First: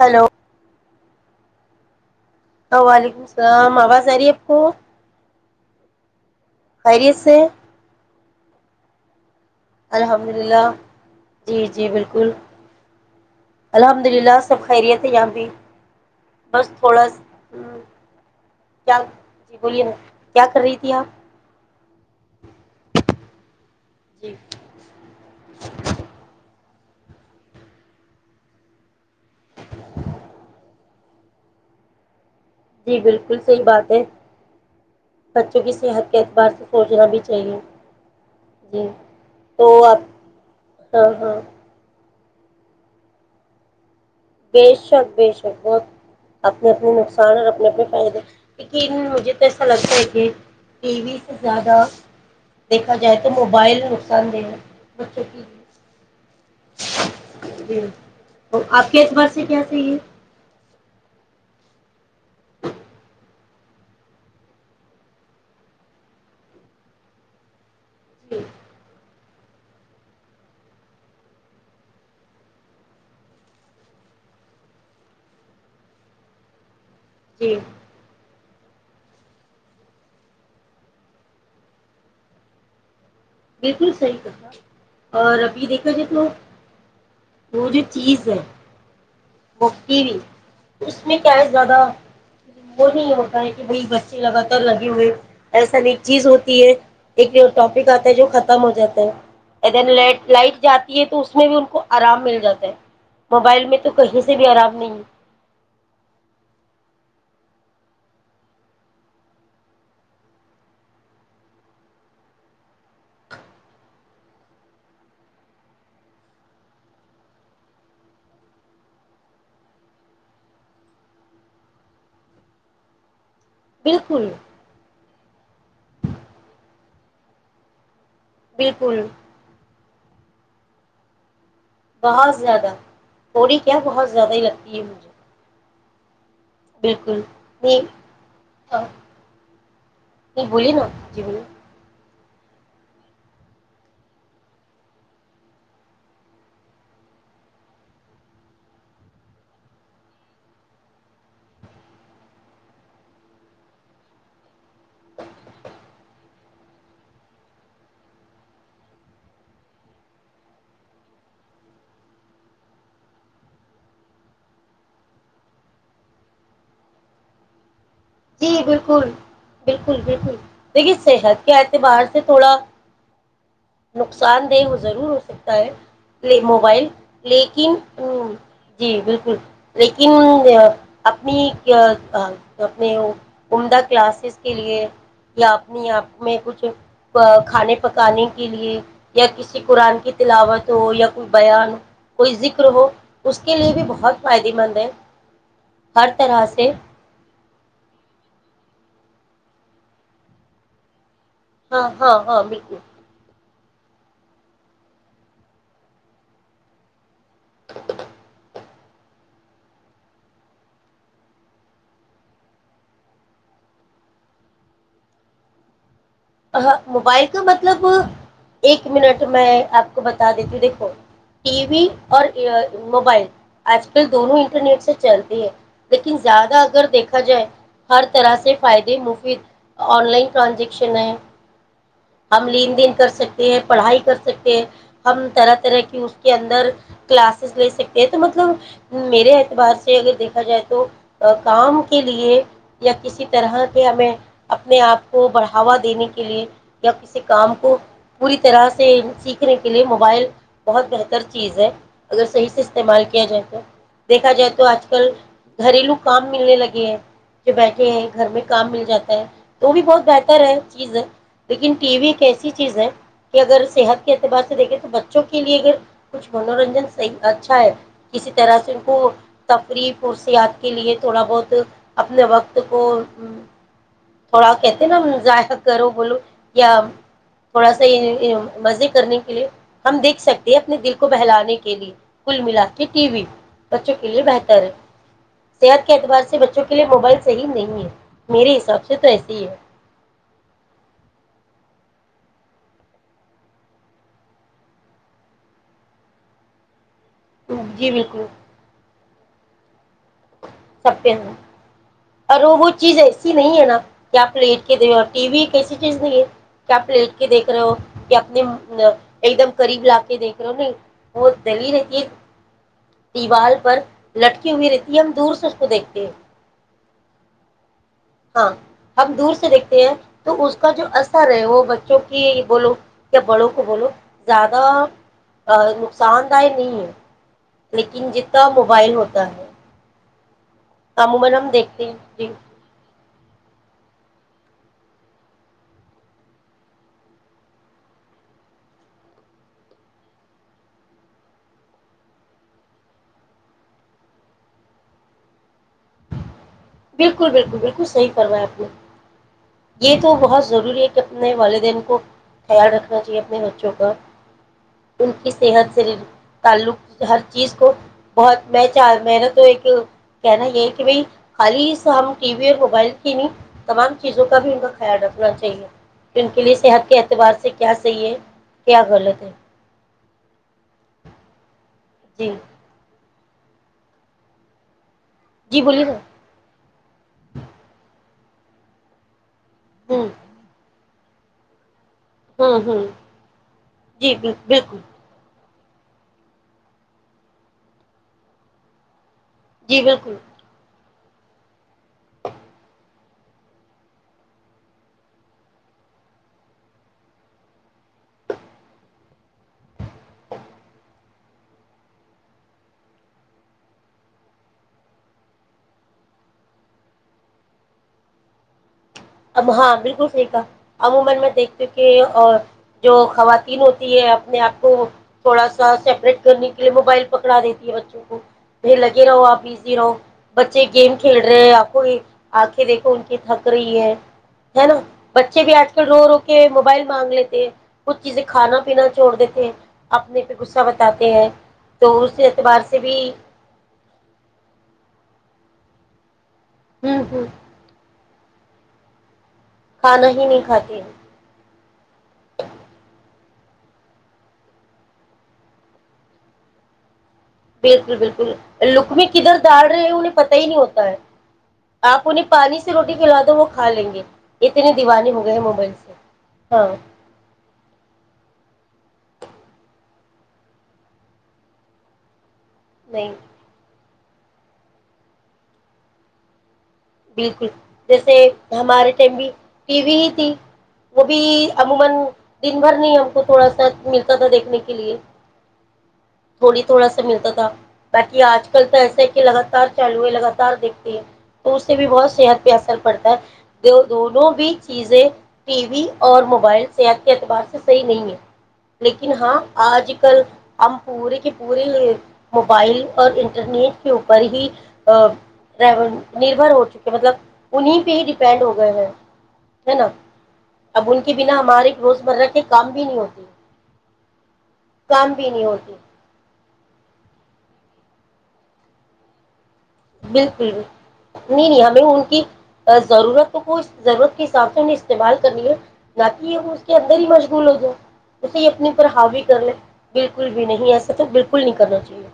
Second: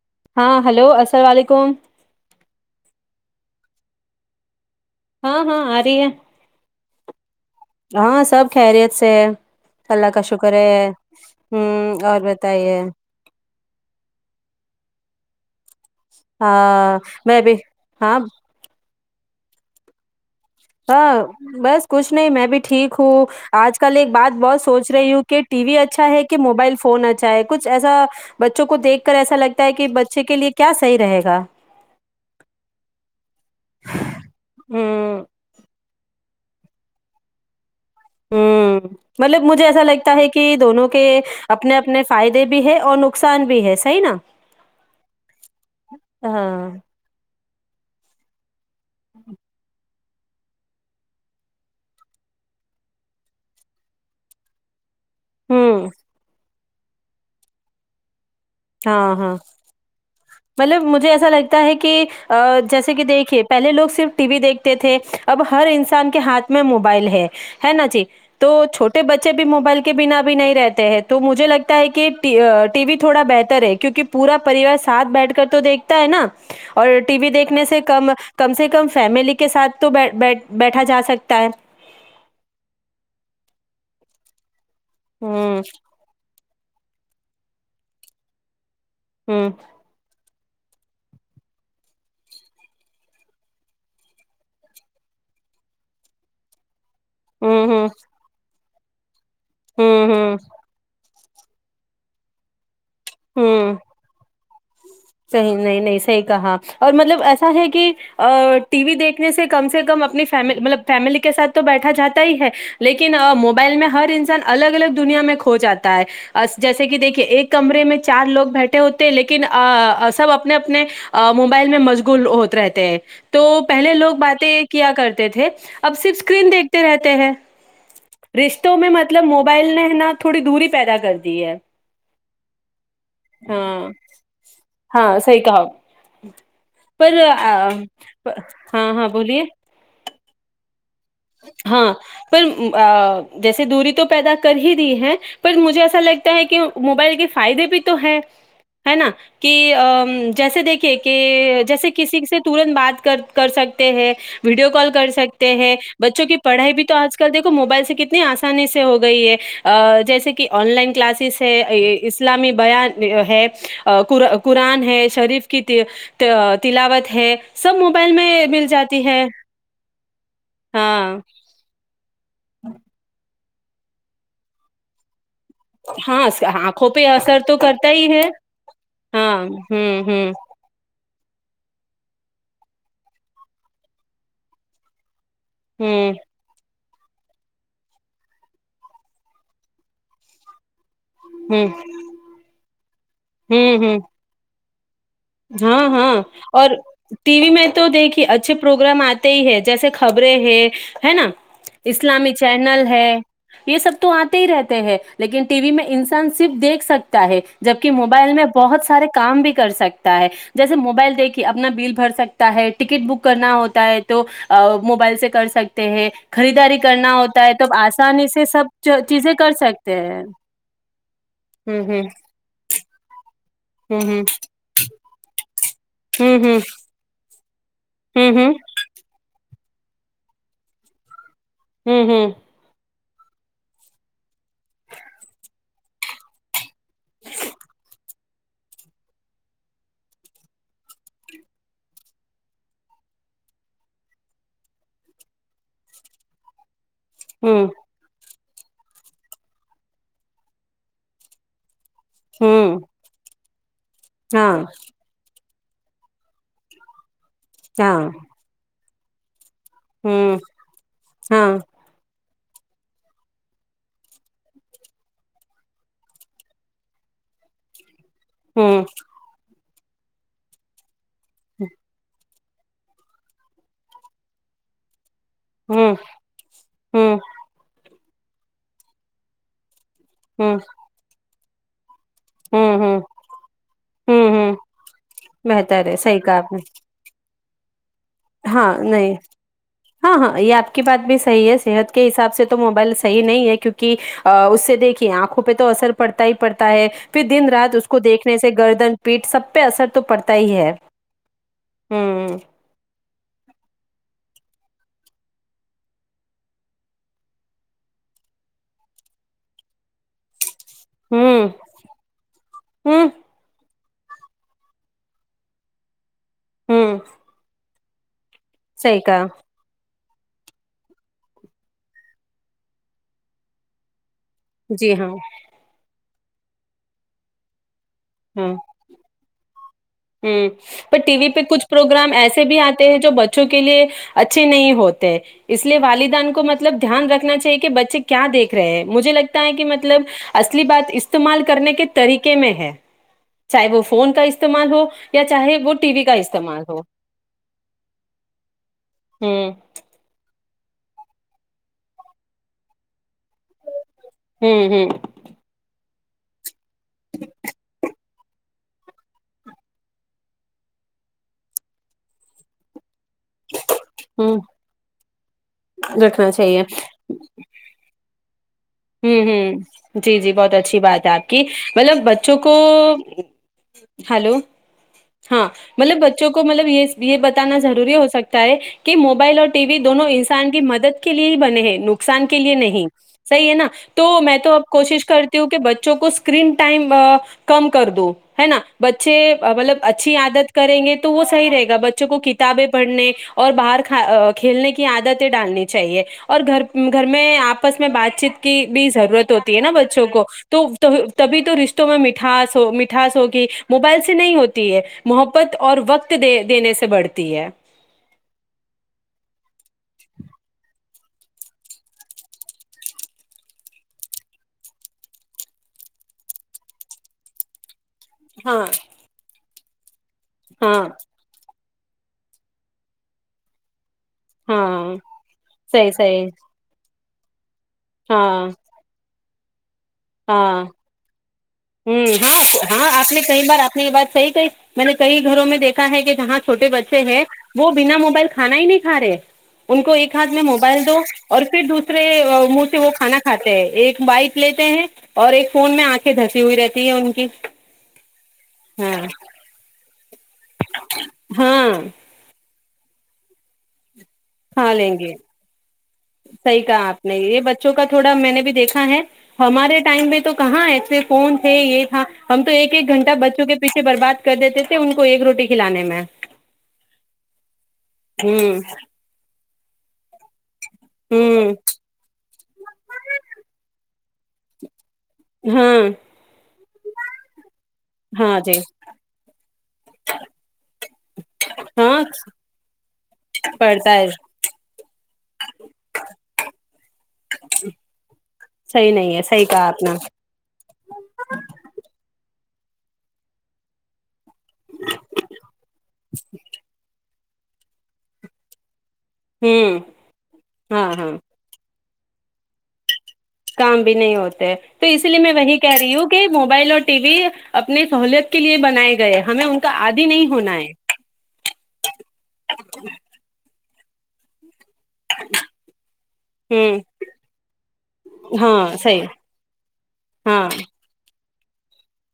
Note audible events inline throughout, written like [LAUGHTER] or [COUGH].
hello ہاں hello السلام علیکم وعلیکم السلام آواز آ رہی ہے آپ کو ہاں ہاں آ رہ ہے پری ای سے ہاں سب خیریت سے ہے اللہ کا الحمد شکر للہ ہے جی جی ہوں اور بالکل بتائیے الحمد للہ سب خیریت سیا بھی بس ہاں تھوڑا میں بھی ہاں کیا جی بولیے نا کیا کر رہی تھی ہاں آپ بس کچھ نہیں میں بھی ٹھیک ہوں آج کل ایک جی بات بہت سوچ رہی ہوں کہ ٹی وی اچھا ہے کہ موبائل فون فون اچ چا ہے کچھ ایسا بچوں کو دھ ایسا لگتا ہے کہ بچے کے لیے کیا صحی رہے گا د [UNINTELLIGIBLE] جی بالکل صحی بات ہے ہوں [UNINTELLIGIBLE] بچوں کی صحت کے اعتبار سے سوچنا بھی چاہیے [UNINTELLIGIBLE] ہ جی مطلب مجھے تو ایسا آپ لگتا ہے کہ دونوں کے ہاں ہاں اپنے اپنے [UNINTELLIGIBLE] فائدے بھی ہے اور نقصان بھی ہے صحیح نا بے شک بے شک بہت اپنے ہاں اپنے نقصان اور [UNINTELLIGIBLE] ن بھی فائدے [UNINTELLIGIBLE] ہوجے توسا لگتا ہے [UNINTELLIGIBLE] کہ ٹی وی سے زیادہ دیکھا جائے تو موبائل نقصان دہ ہے [UNINTELLIGIBLE] ہوں [UNINTELLIGIBLE] جی [UNINTELLIGIBLE] ہاں ہاں سے کیا صحیح ہے مطلب مجھے ایسا لگتا کہ جیسے کہ دیکھیے پہلے لوگ صرف ٹی وی دیکھتے تھے اب ہر انسان کے ہاتھ میں موبائل ہے ہے نا جی تو چھوٹے بچے بھی موبائل کے بنا بھی نہیں رہتے ہیں تو مجھے لگتا ہے کہ ٹی وی تھوڑا بہتر ہے کیونکہ پورا پریوار ساتھ بیٹھ کر تو دیکھتا ہے نا اور ٹی وی جی دیکھنے سے کم کم سے کم فیملی کے ساتھ تو بی بیٹھا جا سکتا ہے بالکل صحیح کہ تھا [UNINTELLIGIBLE] اور ہوں ابھی دیکھا جائے تو [UNINTELLIGIBLE] وہ جو چیز ہے ہوں [INAUDIBLE] مکی بھی [INAUDIBLE] اس میں کیا زیادہ وہ نہیں ہوتا ہے کہ بھائی بچے لگاتار لگے ہوئے ایسا ن ایک چیز ہوتی ہے ایک جو ہوں ہوں ٹاپک ختم ہو جاتا ہیں دن ہوں ہوں لائٹ جاتی ہے تو تو اس میں بھی ان کو آرام مل جاتا ہے موبائل ہوں میں تو کہیں بھی آرام نہیں صحیح نہیں نہیں صحیح کہا اور مطلب ایسا ایا ہے کہ ٹی وی دیکھنے سے کم سے کم اپنی ف مطلب فیملی کے سھ تو بیٹھا جاتا ہی ہے لیکن موبائل میں ہر انسان الگ الگ دنیا میں کھو جاتا ہے جیسے کہ دیکھیے ایک کمرے میں چار لوگ بیٹھے ہوتے ہیں لیکن سب اپنے اپنے موبائل میں مجغول ہوتے رہتے ہیں تو پہلے لوگ بالکل باتیں کیا کرتے تھے اب صرف اسکرین دیکھتے رہتے ہیں رشتوں میں بالکل مطلب موبائل نے نہ تھوڑی دوری پیدا کرتی ہے بہت زیادہ تھوڑی کیا بہت زیادہ ہی لگتی ہے مجھے سح کہ پر بالکل نہیں ہاں ہاں نہیں بولیے بولیے نا جی بولیے ہاں پر جیس دوری تو پیدا کر ہی رہ ہے پر مجھے ایسا لگتا ہے کہ موبائل کے فائدے بھی تو ہے ہے نا کہ جیسے دیکھیے کہ جیسے کسی سے ترنت بات کر سکتے ہیں ویڈیو کال کر سکتے ہیں بچوں کی پڑھائی بھی تو آج کل دیکھو موبائل سے کتنی آسانی سے ہو گئی ہے جیسے کہ آن لائن کلاسز ہے اسلامی بیان ہے قرآن ہے شریف کی تلاوت ہے سب موبائل میں جی مل بالکل جاتی ہے بالکل بالکل دیکے سے ہاں شید کیا آ تھ باہر سے تھوڑا نقصان دہ ہو ضرور ہوے ہاں ہے اس- موبائل آنکھوں پہ اثر تو لیکن کرتا ہی ہے جی بالکل ہاں ہوں لیکن ہوں آپنی عمدہ کلاسز کے لیے یا اپنی آپ ہوں میں کچھ کھانے پکانے کے لیے یا کسی قرآن کی تلاوت ہو یا ہوں بیان کوئی ذکر ہو اس کے لیے ہوں بھی ہوں بہت فائدے مند [INAUDIBLE] ہاں ہر ہاں طرح اور سے ٹی وی میں تو دیکھیے اچھے پروگرام آتے ہی ہے جیسے خبریں ہے ہے نا ہاں ہاں اسلامی ہاں بالکل چینل ہے یہ سب تو آتے ہی رہتے ہیں لیکن ٹی وی میں انسان صرف دیکھ سکتے ہے جبکہ موبائل میں بہت سے سارے کام بھی کر سکتے ہے جیسے موبائل دیکھیے اپنا بل بھر سکتا ہے ٹکٹ بک کرنا ہوتا ہے تو موبائل سے کر سکتے ہیں ہ خریداری کرنا موبائل کا ہوتا ہے تب مطلب آسانی سے ایک سب منٹ چیزیں میں کر آپ سکتے کو ہیں بتا دیتی ہوں دیکھو ٹی ہ وی ہ اور موبائل آج کل ہ دونوں انٹرنیٹ سے چلتے ہیں [INAUDIBLE] لیکن ہ زیادہ ہ اگر دیکھا جائے ہر ہ ہ طرح ہ سے فائدے مفید آن لائن ٹرانزیکشن ہے ہ ہم لین دن کر سکتے ہیں پڑھائی کر سکتے ہیں ہم طرح طرح کی اس کے اندر کلاسز لے سکتے ہیں تو مطلب میرے اعتبار سے اگر دیکھا جائے تو کام کے لیے یا کسی طرح کے ہمیں اپنے آپ کو بڑھاوا دینے کے لیے یا کسی ہ کام کو پوری اس طرح سے سیکھنے کے لیے موبائل بہت بہتر چیز ہے اگر ہ صحیح سے ہ استعمال کیا جائے تو دیکھا جائے ہاں تو آج کل گھریلو کام ملنے لگے ہیں ج بیٹھے ہیں ہاں گھر میں کام مل جاتا ایک تو بھی بہت ہوں بہتر ہے چیز ہے ہاں لیکن ٹی وی ایسی چیز ہے کہ اگر صحت کے اعتبار سے دیکھیں تو بچوں کے لیے اگر کچھ منورنجن صح اچھا ہے کسی طرح سے ان ہوں کو ری پورسیاد کے لیے تھوڑا بہت اپنے وقت کو تھوڑا کہتے نا ظاہر کرو ہوں بولو یا ہوں تھوڑا سا یہ مزے کرنے کے لیے ہم دیکھ سکتے ہیں ہوں اپنے دل کو بہلانے کے کےلی کل ملا ہوں ہوں کے ٹی وی بچوں کے لیے ہوں ہوں بہتر ہے بہتر صحت کے ہے صحیح اعتبار سے کہا آپ نے بچوں کے لیے موبائل صحیح نہیں ہے میرے ہاں حساب سے تو نہیں ایسے ہی ہے ہاں ہاں یاد کی بات بھی صحیح ہے صحت کے حساب سے تو موبائل صحی نہیں ہے کیونکہ اس سے دیکھیے آنکھوں پہ تو اثر پڑتا ہی پڑتا ہے پھر دن رات اس جی کو دیکھنے سے گردن پیٹ سب پہ ار سبہ ہ ہوں اور وہ وہ چیز ہے نہیں ہے نا کیا پلیٹ کے د رہ ہو ٹی وی ایک ایسی چیز نہیں ہے کیا پلیٹ کے دیکھ رہے ہو یا اپنے ایک دم قریب لا کے دیکھ رہے ہو نہیں اور ہوں دلیل نتی ہوں دیوال پر لٹکی ہوئی رہتی یہ ہم دور سے اس کو دیکھتے ہیں ہوں ہاں صحیح ہم کہا دور سے دیکھتے ہیں تو اس کا جو اثر ہے وہ بچوں کی بولو یا بڑوں کو بولو زیادہ جی ہاں ن ساندہ نہیں لیکن جتنا ہوں موبائل ہوتا ہے ہوں پر ٹی عموما وی پہ ہم کچھ دیکھتے ہیں پروگرام جی ایسے بھی آتے ہیں جو بچوں کے لیے اچھے نہیں ہوتے اس لیے والدان کو مطلب دھیان رکھنا چاہیے کہ بچے کیا دیکھ رہے ہیں مجھے لگتا ہے کہ مطلب اصلی بات استعمال کرنے کے طریقے میں ہے چاہے وہ فون کا استعمال ہو یا چاہے وہ ٹی وی کا استعمال ہو بالکل بالکل بالکل صحیح فوا ہے آپ نے ہوں یہ تو بہت ضروری ہے کہ اپنے والدین کو خیال رکھنا چاہیے بچوں کا ہوں ہوں ان کی صحت شریر تعلق ہر چیز کو بہت میں چاہ میرا تو ایک کہنا یہ کہ بھائی خالی سا ہم ٹی وی اور موبائل نہیں تمام چیزوں کا ہوں بھی ان کا خیال رکھنا چاہیے کہ ان رکھنا کے لیے چاہیے صحت کے اعتبار سے کیا صحیح ہے کیا غلط ہوں ہے ہوں جی جی بہت اچھی بات ہے آپ کی مطلب جی بچوں کو ہلو ہاں جی بولیے نا مطلب بچوں کو مطلب یہ یہ بتانا ضروری ہو سکتا ہے کہ موبائل اور ٹی وی دونوں ہوں انسان کی مدد کے لیے ہی بنے ہیں نوک [UNINTELLIGIBLE] نقصان کے لیے ہوں نہیں ہوں صحی ہے نا [UNINTELLIGIBLE] تو جی میں بل- تو اب بالکل کوشش کری [UNINTELLIGIBLE] ہ کہ بچوں کو اسکرین ٹائم کم کر دو ہے نا بچے [UNINTELLIGIBLE] اچھے مطلب جی اچھی بالکل عادت کریں گے [UNINTELLIGIBLE] تو وہ صحی رہے گا بچوں کو کتابیں پڑھنے اور باہر کھیلنے کی عادتیں ڈالنی چاہیے اور گھر گھر میں آپس میں بات چیت [UNINTELLIGIBLE] کی بھی ضرورت ہوتی ہے نا بچوں کو تو تبھی تو رشتوں میں مٹھاس ہو مٹھاس ہوگی موبائل سے نہیں ہوتی ہے محبت اور وقت د دینے سے بڑھتی ہے [UNINTELLIGIBLE] [UNINTELLIGIBLE] پھر لگے ہاں رہاو آپ [UNINTELLIGIBLE] زیرو [INAUDIBLE] بچے ہاں گیم کھیل رہے ہیں آپ [UNINTELLIGIBLE] کوئی آنکھیں دیکھو ان کی تھک رہی ہے [UNINTELLIGIBLE] ہے نا ہاں بچے بھی آج کل صحیح رو رو صحیح کے موبائل [UNINTELLIGIBLE] بانگلے تھ کچ چیزیں ہاں کھانا پینا چھوڑ دتے ج اپنے پہ غصہ بتاتے ہیں ہ تو اس ہاں اعتبار سے ہاں بھی آپ نے کئی بار آپ نے یہ بات صحی کہ میں نے کہئی وں میں دیکھا ہے کہ جہاں سے چھوٹے بچے ہوں ہیں ہوں وہ بنا موبائل کے کھانا ہی نہیں کا رہے ان کو کھانا ایک ہی ہاتھ نہیں میں کھاتے موبائل ہیں دو اور پھر پھر دوسرے منہ سے وہ کھانا کھاتے ہیں ایک بائک لیتے ہیں اور ایک فون میں آنکھے دھرتے سی ہوئی رہتی ہے ان کی بالکل بالکل ہاں لکم کدھر داڑ رہے انہیں پتا ہی نہیں ہوتا ہے ہاں آپ انہیں پانی سے سے روٹی کھلا دو وہ کا لیں گے اتنے دیوانے ہو گئے ہیں موبائل سے صحی ہاں کہا آپ نے یہ بچوں کا تھوڑا میں نے بھی دیکھا ہے ہمارے ٹائم میں تو کہاں ایسے فون تھے یہ تھا ہم تو ایک گنٹ نہیں بچوں کے پیھے برباد کر دیتے تھے ان کو ایک روٹی کھلانے میں بالکل جیسے ہوں ہمارے ٹائم بھی ٹی وی تھی وہ بھی ہوں عموما دن بھر نہیں ہم کو تھوڑا سا ملتا تھا دیکھنے کے لیے ہاں تھوڑی تھوڑا سا ملتا تھا باقی ہاں آج جی کل تو ایسا ہے کہ لگاتار چلوئے لگاتار دیکھتے ہیں تو اس سے بھی ہاں بہت صحت پہ اثر پڑتا ہے پڑتا ہے دونوں بھی چیزیں ٹی وی اور موبائل صحت کے اعتبار سے صحیح نہیں ہے صحیح لیکن نہیں ہے ہاں صحیح کہا آپ نے آج کل ہم پورے کے پورے موبائل اور انٹرنیٹ کے اوپر ہی ری نربھر ہو چکے مطلب انہیں پہ ہی ڈیپینڈ ہو گئے ہیں ہے ہوں نا ہاں اب ان ہاں کے بنا ہماریے روزمرہ کے کام بھی نہیں ہوتے کام بھی نہیں ہوتے تو اس لیے بھی میں نہیں وہی ہوتی کہہ رہی ہوں کہ موبائل اور ٹی وی اپنی سہولت کے لیے بنائے گئے ہمیں ان کو بالکل نہیں نہیں ہمیں ان کی ضرورت تو ہو ضرورت کے حساب سے استعمال کرنیے نہ کہ یہ اس کے ہوں اندر ہی مشغول ہو جائے اسے اپنے ہاں اوپر صحیح حاوی کر لے بالکل ہاں بھی نہیں ایسا تو بالکل کل نہیں کرنا چاہیے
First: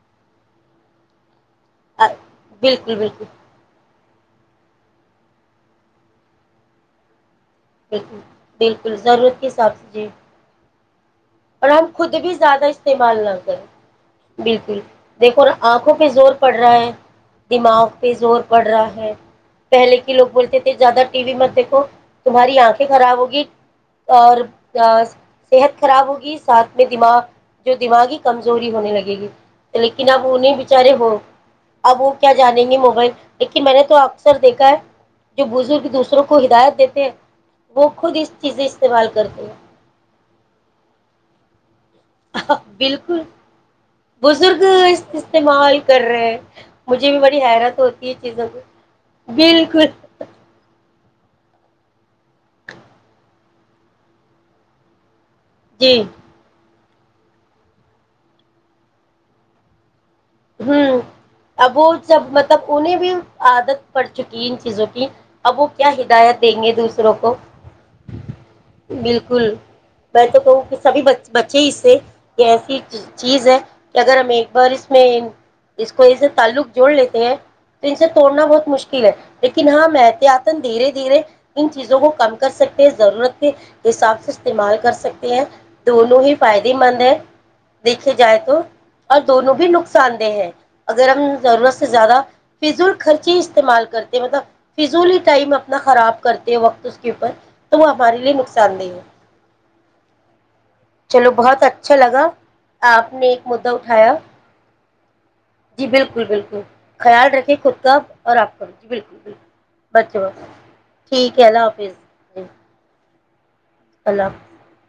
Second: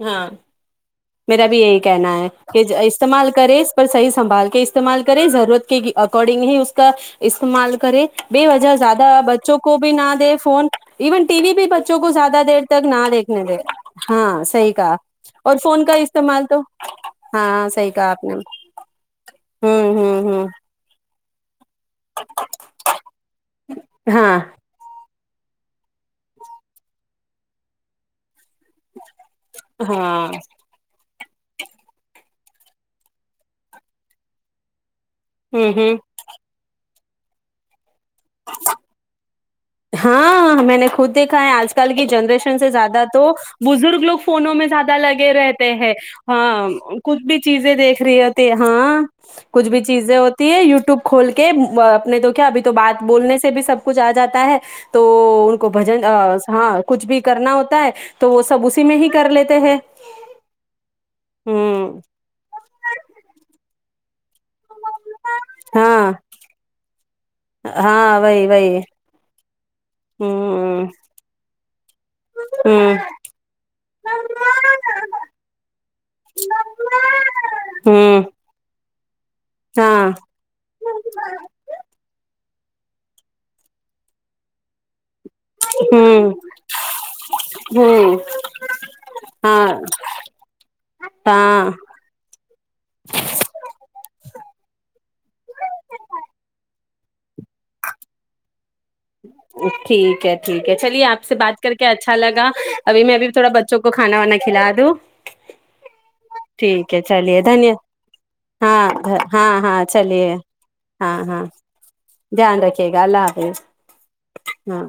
ہاں میرا بھی یہی کہنا ہے کہ بالکل بالکل استعمال کرے اس پر صحیح سنبھال کے استعمال کریں ضرورت کے اکارڈنگ ہی اس کا استعمال کرے بالکل بے وجہ بالکل زیادہ ضرورت کے بچوں حساب کو سے بھی جی نہ دے فون ایون ٹی وی پہ اور ہم بچوں کو خود بھی زیادہ دیر تک نہ استعمال دیکھنے دے کریں ہاں صحیح بالکل کہا دیکھو نا اور فون کا آنکھوں پہ زور استعمال پڑ تو رہا ہے ہاں دماغ صحیح کہا پہ آپ نے زور پڑ رہا ہے ہوں پہلے کے ہوں لوگ ہوں بولتے تھے زیادہ ٹی و مت تمہاری آنکھیں خراب ہوگی اور ہاں صحت خراب ہوگی ساتھ میں دماغ جو دماغی کمزوری ہونے لگے گی لیکن اپ ہاں انہیں بچارے ہو اب وہ کیا جانیں گے موبائل دیکے میں نے تو اکثر دیکھا ہے جو ہوں بزرگ ہوں دوسروں کو ہدات دیتے ہیں وہ خود اس چیزیں استعمال کرتے ہیں ہاں میں نے خود دیکھا ہے آج کل کی جنریشن سے زیادہ بالکل تو بزرگ لوگ فونوں بزرگ میں زیادہ اس لگے رہتے استعمال ہیں کر رہے ہاں مجھے کچھ بھی بڑی چیزیں حیرت دیکھ ہے رہی چیزوں ہوتی کو ہاں کچھ بھی بالکل چیزیں ہوتی ہے یوٹیوب کھول کے اپنے تو کیا ابھی تو بات بولنے سے بھی سب کچھ جاتا ہے تو ان کو جی بجن ہاں کچھ بھی کرنا ہوتا ہے تو وہ سب اسی میں ہی کر لیتے ہیں ہوں اب وہ ہوں سب مطلب انہیں بھی عادت پڑ چکی ہے ان چیزوں کی اب وہ کیا ہاں ہدایت دیں گے دوسروں کو ہاں وہی وہی بالکل میں تو کہوں کہ ہوں سبھی بچے اس سے یہ ایسی ہوں چیز ہے کہ اگر ہم ایک بار اس میں اس کو ای سے تعلق جوڑ لیتے ہیں تو ان سے ہوں توڑنا بہت مشکل [INAUDIBLE] لیکن ہاں مت آتن دھیرے دھیرے ان چیزوں کو کم کر سکتے ہیں ضرورت کے حساب سے استعمال کر سکتے ہیں دونوں ہوں ہی فائدے مند ہیں دیکھے ہوں جائے تو اور دونوں بھی ہاں نق ان دہ ہے اگر ہم ہاں ضرورت سے زیادہ فضول خرچی استعمال کرتے مطلب فضول ٹائم اپنا خراب کرتے وقت اوپر تو وہ ہمارے لیے نقصان دہ ہے ٹھیک ہے ٹھیک ہے چلیے آپ سے بات کر کے اچھا لگا ابھی آپ میں نے ابھی ایک تھوڑا مدعا بچوں کو اٹھایا کھانا وانا کھلا دوں جی بالکل بالکل ٹھیک ہے خیال چلیے رکھے دھنیہ خود کا اور آپ کا بھی جی ہاں بالکل بالکل ہاں ہاں بچ چلیے بس ہاں ٹھیک ہاں ہے اللہ حافظ جی دھیان رکھیے [INAUDIBLE] اللہ حافظ ہاں